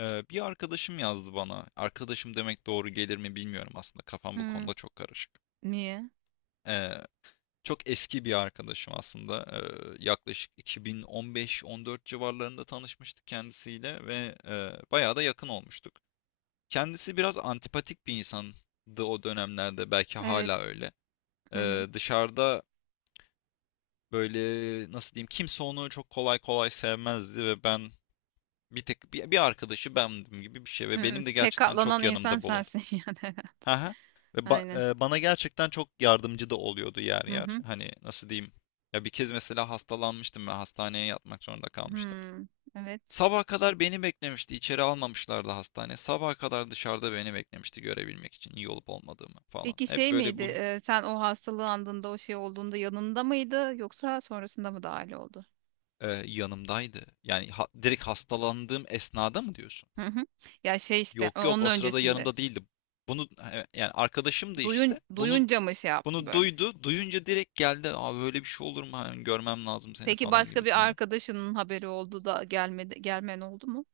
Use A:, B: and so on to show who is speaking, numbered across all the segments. A: Bir arkadaşım yazdı bana. Arkadaşım demek doğru gelir mi bilmiyorum aslında. Kafam bu
B: Hmm,
A: konuda çok karışık.
B: niye?
A: Ee, Çok eski bir arkadaşım aslında. Yaklaşık 2015-14 civarlarında tanışmıştık kendisiyle ve bayağı da yakın olmuştuk. Kendisi biraz antipatik bir insandı o dönemlerde. Belki hala
B: Evet.
A: öyle.
B: Hı hı.
A: Dışarıda böyle nasıl diyeyim, kimse onu çok kolay kolay sevmezdi ve ben bir tek bir arkadaşı bendim gibi bir şey ve
B: Hı,
A: benim de
B: tek
A: gerçekten
B: katlanan
A: çok
B: insan
A: yanımda bulundu.
B: sensin yani.
A: Hı hı. Ve
B: Aynen.
A: ba- Bana gerçekten çok yardımcı da oluyordu yer
B: Hı
A: yer.
B: hı.
A: Hani nasıl diyeyim? Ya bir kez mesela hastalanmıştım ve hastaneye yatmak zorunda kalmıştım.
B: Hmm, evet.
A: Sabaha kadar beni beklemişti. İçeri almamışlardı hastane. Sabaha kadar dışarıda beni beklemişti, görebilmek için iyi olup olmadığımı falan.
B: Peki
A: Hep
B: şey
A: böyle
B: miydi?
A: bunun
B: Sen o hastalığı andığında o şey olduğunda yanında mıydı yoksa sonrasında mı dahil oldu?
A: yanımdaydı. Yani direkt hastalandığım esnada mı diyorsun?
B: Hı hı. Ya şey işte
A: Yok yok,
B: onun
A: o sırada
B: öncesinde.
A: yanında değildi. Bunu yani arkadaşımdı
B: Duyun
A: işte. Bunu
B: duyunca mı şey yaptı
A: bunu
B: böyle?
A: duydu. Duyunca direkt geldi. Abi böyle bir şey olur mu? Hani görmem lazım seni
B: Peki
A: falan
B: başka bir
A: gibisinden.
B: arkadaşının haberi oldu da gelmedi gelmen oldu mu?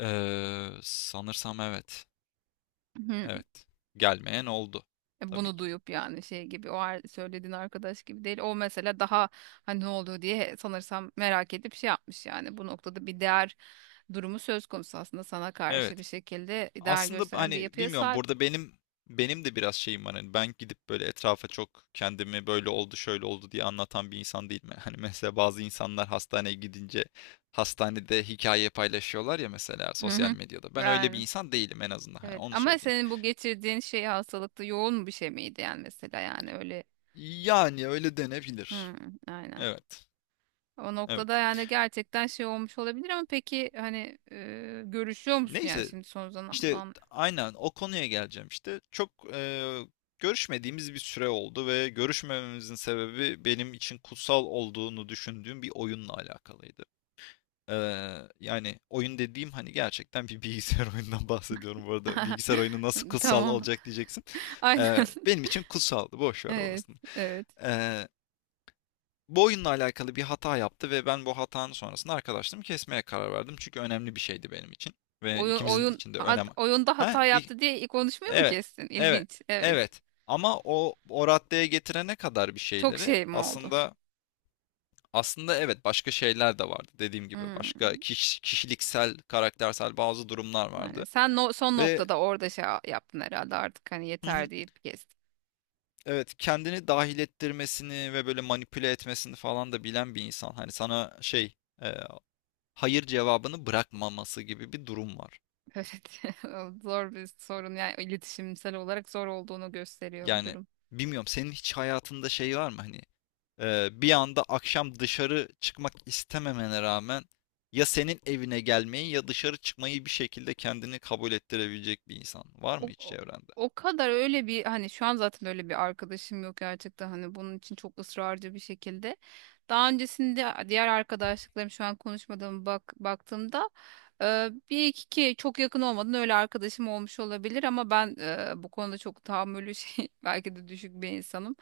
A: Sanırsam evet.
B: Hı.
A: Evet. Gelmeyen oldu. Tabii
B: Bunu
A: ki.
B: duyup yani şey gibi o söylediğin arkadaş gibi değil. O mesela daha hani ne oldu diye sanırsam merak edip şey yapmış yani. Bu noktada bir değer durumu söz konusu, aslında sana karşı bir
A: Evet.
B: şekilde değer
A: Aslında
B: gösteren bir
A: hani
B: yapıya
A: bilmiyorum,
B: sahip.
A: burada benim de biraz şeyim var, hani ben gidip böyle etrafa çok kendimi böyle oldu şöyle oldu diye anlatan bir insan değilim. Yani. Hani mesela bazı insanlar hastaneye gidince hastanede hikaye paylaşıyorlar ya, mesela
B: Hı
A: sosyal
B: hı.
A: medyada. Ben öyle bir
B: Yani
A: insan değilim, en azından hani
B: evet,
A: onu
B: ama
A: söyleyeyim.
B: senin bu geçirdiğin şey hastalıkta yoğun bir şey miydi yani, mesela yani, öyle.
A: Yani öyle
B: Hı,
A: denebilir.
B: aynen.
A: Evet.
B: O noktada
A: Evet.
B: yani gerçekten şey olmuş olabilir, ama peki hani görüşüyor musun yani
A: Neyse,
B: şimdi son
A: İşte
B: zaman?
A: aynen o konuya geleceğim işte. Çok görüşmediğimiz bir süre oldu ve görüşmememizin sebebi benim için kutsal olduğunu düşündüğüm bir oyunla alakalıydı. Ee, Yani oyun dediğim hani gerçekten bir bilgisayar oyunundan bahsediyorum bu arada. Bilgisayar oyunu nasıl kutsal
B: Tamam.
A: olacak diyeceksin.
B: Aynen.
A: Benim için kutsaldı. Boş ver
B: Evet,
A: orasını.
B: evet.
A: Ee, Bu oyunla alakalı bir hata yaptı ve ben bu hatanın sonrasında arkadaşlığımı kesmeye karar verdim. Çünkü önemli bir şeydi benim için. Ve ikimizin için de önem...
B: Oyunda
A: Ha?
B: hata yaptı diye konuşmuyor mu,
A: Evet,
B: kestin?
A: evet,
B: İlginç. Evet.
A: evet. Ama o raddeye getirene kadar bir
B: Çok
A: şeyleri
B: şey mi oldu?
A: aslında, aslında evet, başka şeyler de vardı, dediğim gibi
B: Hmm.
A: başka kişiliksel karaktersel bazı durumlar
B: Yani
A: vardı
B: sen son
A: ve
B: noktada orada şey yaptın herhalde, artık hani
A: hı hı,
B: yeter deyip kestin.
A: evet, kendini dahil ettirmesini ve böyle manipüle etmesini falan da bilen bir insan, hani sana şey, e, hayır cevabını bırakmaması gibi bir durum var.
B: Evet. Zor bir sorun, yani iletişimsel olarak zor olduğunu gösteriyor bu
A: Yani
B: durum.
A: bilmiyorum senin hiç hayatında şey var mı hani, bir anda akşam dışarı çıkmak istememene rağmen ya senin evine gelmeyi ya dışarı çıkmayı bir şekilde kendini kabul ettirebilecek bir insan var mı
B: O,
A: hiç
B: o
A: çevrende?
B: O kadar öyle bir hani, şu an zaten öyle bir arkadaşım yok gerçekten, hani bunun için çok ısrarcı bir şekilde. Daha öncesinde diğer arkadaşlıklarım, şu an konuşmadığım, bak baktığımda bir iki ki çok yakın olmadan öyle arkadaşım olmuş olabilir, ama ben bu konuda çok tahammülü şey belki de düşük bir insanım.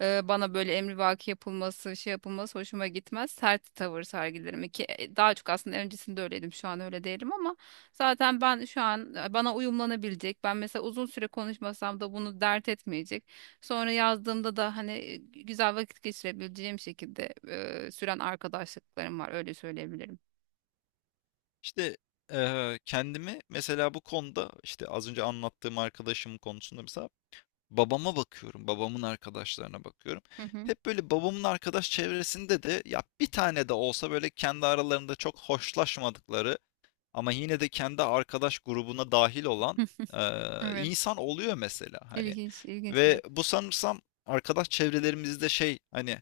B: Bana böyle emrivaki yapılması, şey yapılması hoşuma gitmez. Sert tavır sergilerim ki daha çok aslında öncesinde öyleydim, şu an öyle değilim, ama zaten ben şu an bana uyumlanabilecek. Ben mesela uzun süre konuşmasam da bunu dert etmeyecek. Sonra yazdığımda da hani güzel vakit geçirebileceğim şekilde süren arkadaşlıklarım var. Öyle söyleyebilirim.
A: İşte kendimi mesela bu konuda, işte az önce anlattığım arkadaşım konusunda mesela babama bakıyorum, babamın arkadaşlarına bakıyorum.
B: Hı hı.
A: Hep böyle babamın arkadaş çevresinde de ya bir tane de olsa böyle kendi aralarında çok hoşlaşmadıkları, ama yine de kendi arkadaş grubuna dahil olan
B: Evet.
A: insan oluyor mesela hani.
B: İlginç, ilginç bir
A: Ve
B: yapı.
A: bu sanırsam arkadaş çevrelerimizde şey, hani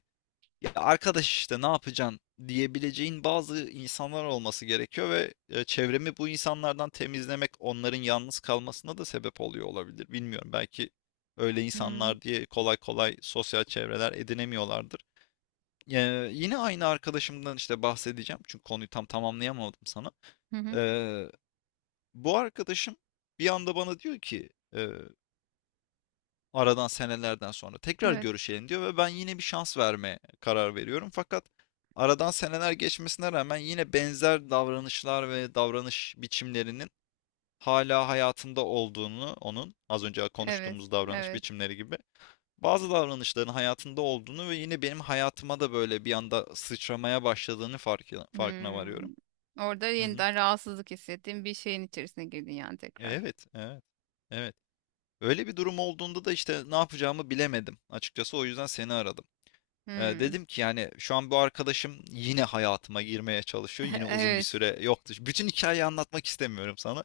A: ya arkadaş işte ne yapacaksın diyebileceğin bazı insanlar olması gerekiyor ve çevremi bu insanlardan temizlemek onların yalnız kalmasına da sebep oluyor olabilir. Bilmiyorum, belki öyle
B: Hmm.
A: insanlar diye kolay kolay sosyal çevreler edinemiyorlardır. Yine aynı arkadaşımdan işte bahsedeceğim çünkü konuyu tam tamamlayamadım sana.
B: Hı
A: E,
B: hı.
A: Bu arkadaşım bir anda bana diyor ki eee, aradan senelerden sonra tekrar
B: Evet.
A: görüşelim diyor ve ben yine bir şans vermeye karar veriyorum. Fakat aradan seneler geçmesine rağmen yine benzer davranışlar ve davranış biçimlerinin hala hayatında olduğunu, onun az önce
B: Evet.
A: konuştuğumuz davranış
B: Evet.
A: biçimleri gibi bazı davranışların hayatında olduğunu ve yine benim hayatıma da böyle bir anda sıçramaya başladığını farkına varıyorum.
B: Hmm. Orada
A: Hı hı.
B: yeniden rahatsızlık hissettiğim bir şeyin içerisine girdin yani, tekrar.
A: Evet, evet, evet. Öyle bir durum olduğunda da işte ne yapacağımı bilemedim. Açıkçası o yüzden seni aradım.
B: Hmm.
A: Dedim ki yani şu an bu arkadaşım yine hayatıma girmeye çalışıyor. Yine uzun bir
B: Evet.
A: süre yoktu. Bütün hikayeyi anlatmak istemiyorum sana.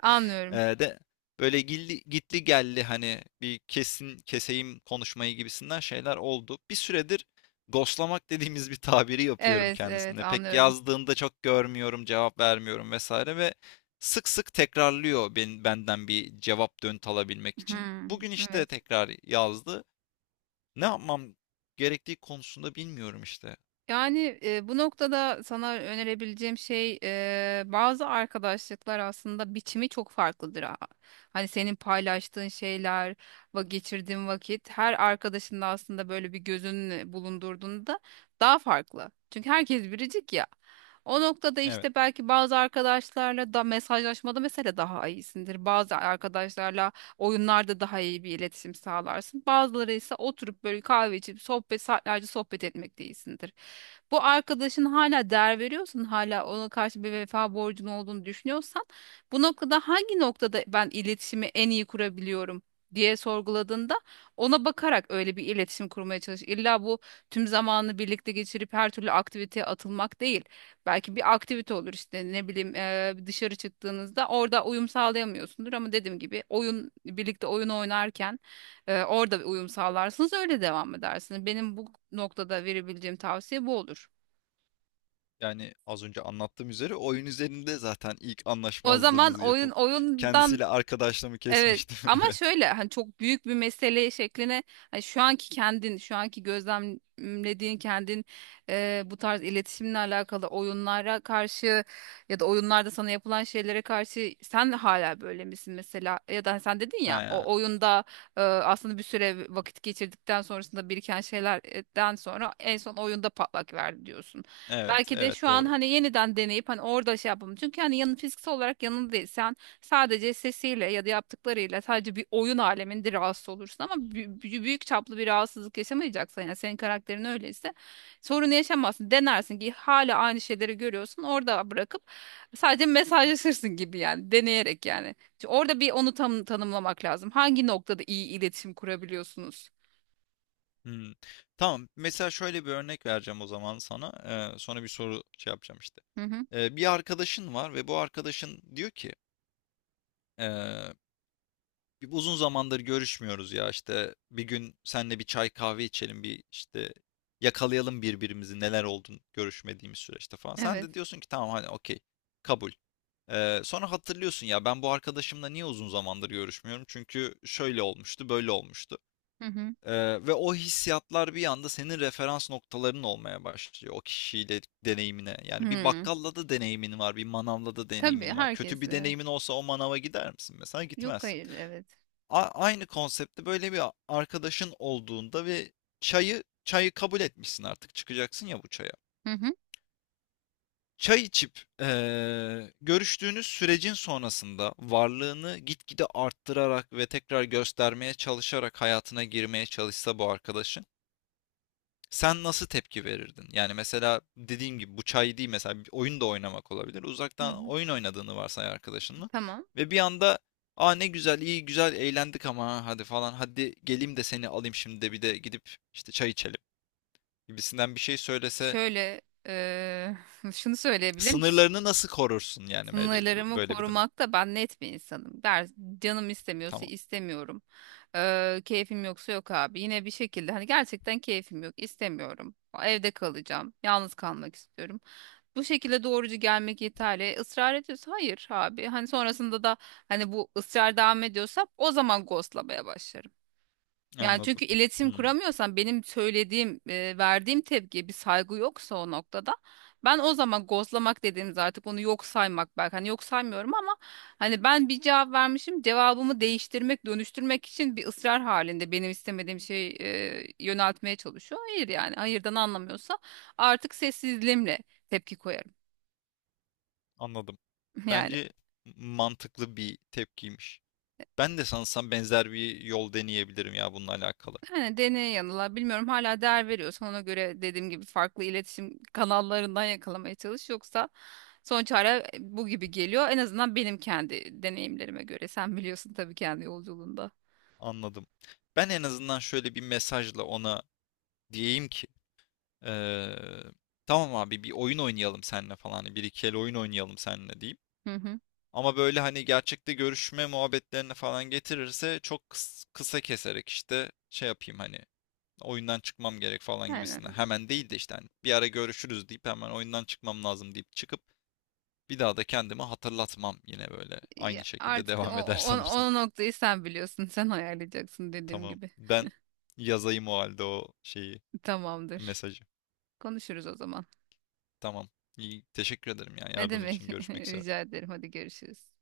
B: Anlıyorum.
A: De Böyle gilli, gitli gelli hani bir kesin keseyim konuşmayı gibisinden şeyler oldu. Bir süredir ghostlamak dediğimiz bir tabiri yapıyorum
B: Evet, evet,
A: kendisine. Pek
B: anlıyorum.
A: yazdığında çok görmüyorum, cevap vermiyorum vesaire ve sık sık tekrarlıyor benden bir cevap dönt alabilmek için.
B: Hmm.
A: Bugün işte
B: Evet.
A: tekrar yazdı. Ne yapmam gerektiği konusunda bilmiyorum işte.
B: Yani bu noktada sana önerebileceğim şey, bazı arkadaşlıklar aslında biçimi çok farklıdır, ha. Hani senin paylaştığın şeyler, va geçirdiğin vakit, her arkadaşında aslında böyle bir gözün bulundurduğunda daha farklı. Çünkü herkes biricik ya. O noktada
A: Evet,
B: işte belki bazı arkadaşlarla da mesajlaşmada mesela daha iyisindir. Bazı arkadaşlarla oyunlarda daha iyi bir iletişim sağlarsın. Bazıları ise oturup böyle kahve içip sohbet, saatlerce sohbet etmekte iyisindir. Bu arkadaşın hala değer veriyorsan, hala ona karşı bir vefa borcun olduğunu düşünüyorsan, bu noktada hangi noktada ben iletişimi en iyi kurabiliyorum diye sorguladığında ona bakarak öyle bir iletişim kurmaya çalış. İlla bu tüm zamanını birlikte geçirip her türlü aktiviteye atılmak değil. Belki bir aktivite olur işte, ne bileyim, dışarı çıktığınızda orada uyum sağlayamıyorsundur, ama dediğim gibi birlikte oyun oynarken orada bir uyum sağlarsınız, öyle devam edersiniz. Benim bu noktada verebileceğim tavsiye bu olur.
A: yani az önce anlattığım üzere oyun üzerinde zaten ilk
B: O zaman
A: anlaşmazlığımızı yapıp
B: oyundan
A: kendisiyle arkadaşlığımı
B: evet,
A: kesmiştim.
B: ama
A: Evet.
B: şöyle hani çok büyük bir mesele şekline, hani şu anki kendin, şu anki gözlemlediğin kendin, bu tarz iletişimle alakalı oyunlara karşı ya da oyunlarda sana yapılan şeylere karşı sen hala böyle misin mesela? Ya da hani, sen dedin ya
A: Ha,
B: o oyunda aslında bir süre vakit geçirdikten sonrasında biriken şeylerden sonra en son oyunda patlak verdi diyorsun.
A: evet,
B: Belki de
A: evet
B: şu an
A: doğru.
B: hani yeniden deneyip hani orada şey yapalım, çünkü hani yanın fiziksel olarak yanında değil. Sadece sesiyle ya da yaptıklarıyla sadece bir oyun aleminde rahatsız olursun, ama büyük çaplı bir rahatsızlık yaşamayacaksan, yani senin karakterin öyleyse sorunu yaşamazsın. Denersin ki hala aynı şeyleri görüyorsun, orada bırakıp sadece mesajlaşırsın gibi yani, deneyerek yani. Çünkü orada bir onu tam tanımlamak lazım. Hangi noktada iyi iletişim kurabiliyorsunuz?
A: Hmm. Tamam. Mesela şöyle bir örnek vereceğim o zaman sana. Sonra bir soru şey yapacağım işte.
B: Hı hı.
A: Bir arkadaşın var ve bu arkadaşın diyor ki, bir uzun zamandır görüşmüyoruz ya işte, bir gün senle bir çay kahve içelim, bir işte yakalayalım birbirimizi neler oldun görüşmediğimiz süreçte falan. Sen de
B: Evet.
A: diyorsun ki tamam hani okey, kabul. Sonra hatırlıyorsun ya, ben bu arkadaşımla niye uzun zamandır görüşmüyorum? Çünkü şöyle olmuştu, böyle olmuştu.
B: Hı hı.
A: Ee, Ve o hissiyatlar bir anda senin referans noktaların olmaya başlıyor o kişiyle deneyimine. Yani bir
B: Hı.
A: bakkalla da deneyimin var, bir manavla da
B: Tabii
A: deneyimin var. Kötü bir
B: herkesle.
A: deneyimin olsa o manava gider misin? Mesela
B: Yok,
A: gitmezsin.
B: hayır, evet.
A: Aynı konseptte böyle bir arkadaşın olduğunda ve çayı kabul etmişsin, artık çıkacaksın ya bu çaya.
B: Hı hı.
A: Çay içip görüştüğünüz sürecin sonrasında varlığını gitgide arttırarak ve tekrar göstermeye çalışarak hayatına girmeye çalışsa bu arkadaşın, sen nasıl tepki verirdin? Yani mesela dediğim gibi bu çay değil, mesela bir oyun da oynamak olabilir.
B: Hı
A: Uzaktan
B: hı.
A: oyun oynadığını varsay arkadaşınla
B: Tamam.
A: ve bir anda aa ne güzel, iyi güzel eğlendik ama ha, hadi falan, hadi geleyim de seni alayım şimdi, de bir de gidip işte çay içelim gibisinden bir şey söylese
B: Şöyle eee, şunu söyleyebilir misin?
A: sınırlarını nasıl korursun yani
B: Sınırlarımı
A: böyle bir durumda?
B: korumakta ben net bir insanım. Der, canım istemiyorsa
A: Tamam,
B: istemiyorum. Keyfim yoksa yok abi. Yine bir şekilde hani gerçekten keyfim yok, istemiyorum. Evde kalacağım. Yalnız kalmak istiyorum. Bu şekilde doğrucu gelmek yeterli. Israr ediyorsa hayır abi. Hani sonrasında da hani bu ısrar devam ediyorsa o zaman ghostlamaya başlarım. Yani
A: anladım.
B: çünkü iletişim
A: Hmm,
B: kuramıyorsan benim söylediğim, verdiğim tepkiye bir saygı yoksa o noktada ben o zaman gozlamak dediğimiz, artık onu yok saymak, belki hani yok saymıyorum ama hani ben bir cevap vermişim, cevabımı değiştirmek, dönüştürmek için bir ısrar halinde benim istemediğim şeyi yöneltmeye çalışıyor. Hayır, yani hayırdan anlamıyorsa artık sessizliğimle tepki koyarım.
A: anladım.
B: Yani,
A: Bence mantıklı bir tepkiymiş. Ben de sanırsam benzer bir yol deneyebilirim ya bununla alakalı.
B: yani deneye yanıla, bilmiyorum, hala değer veriyorsan ona göre dediğim gibi farklı iletişim kanallarından yakalamaya çalış, yoksa son çare bu gibi geliyor. En azından benim kendi deneyimlerime göre. Sen biliyorsun tabii kendi yolculuğunda.
A: Anladım. Ben en azından şöyle bir mesajla ona diyeyim ki eee, tamam abi bir oyun oynayalım seninle falan, hani bir iki el oyun oynayalım seninle diyeyim.
B: Hı hı.
A: Ama böyle hani gerçekte görüşme muhabbetlerine falan getirirse çok kısa keserek işte şey yapayım, hani oyundan çıkmam gerek falan gibisinden.
B: Aynen.
A: Hemen değil de işte hani bir ara görüşürüz deyip hemen oyundan çıkmam lazım deyip çıkıp bir daha da kendimi hatırlatmam, yine böyle aynı
B: Ya
A: şekilde
B: artık
A: devam eder sanırsam.
B: o noktayı sen biliyorsun. Sen ayarlayacaksın dediğim
A: Tamam.
B: gibi.
A: Ben yazayım o halde o şeyi,
B: Tamamdır.
A: mesajı.
B: Konuşuruz o zaman.
A: Tamam. İyi. Teşekkür ederim ya,
B: Ne
A: yardım
B: demek?
A: için. Görüşmek üzere.
B: Rica ederim. Hadi görüşürüz.